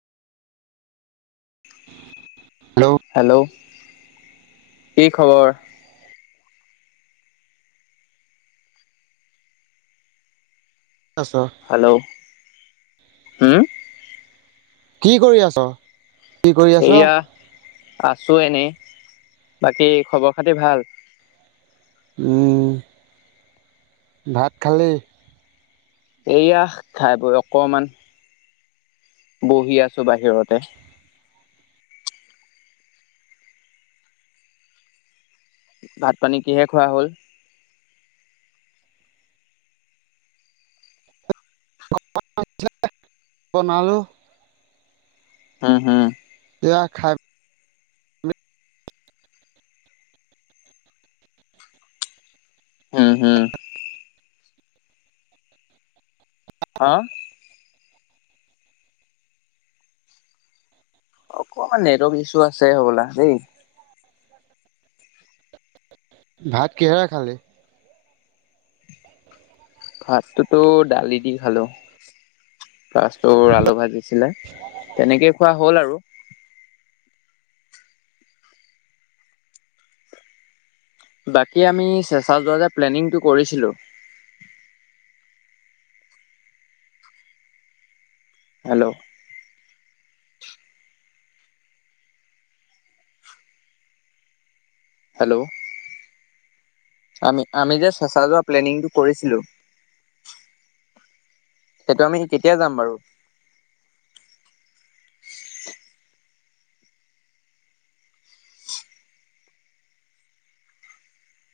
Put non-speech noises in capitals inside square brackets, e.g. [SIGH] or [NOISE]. [UNINTELLIGIBLE] Hello কি খবৰ? আছ হেল্ল' হম? কি কৰি আছ? কি কৰি আছ এয়া আছো এনেই৷ বাকী খবৰ খাতি ভাল? উম, ভাত খালি? এইয়া খাই বৈ অকমান বহি আছো বাহিৰতে। ভাত পানী কিহে খোৱা হ'ল। বনালো। হম হম। সেয়া খাই। হম হম। হাঁ। অকমান নেটৱৰ্ক ইছ্যু আছে হ'বলা দেই। ভাত কেহেৰে খালি? ভাতটোতো দালি দি খালোঁ। আলু ভাজিছিলে তেনেকেই খোৱা হ'ল আৰু। বাকী আমি চেচা যে প্লেনিটো কৰিছিলোঁ। হেল্ল'। হেল্ল আমি যে, চেচা যোৱা প্লেনীং তো কৰিছিলো, সেই তো আমি কেতিয়া যাম বাৰু?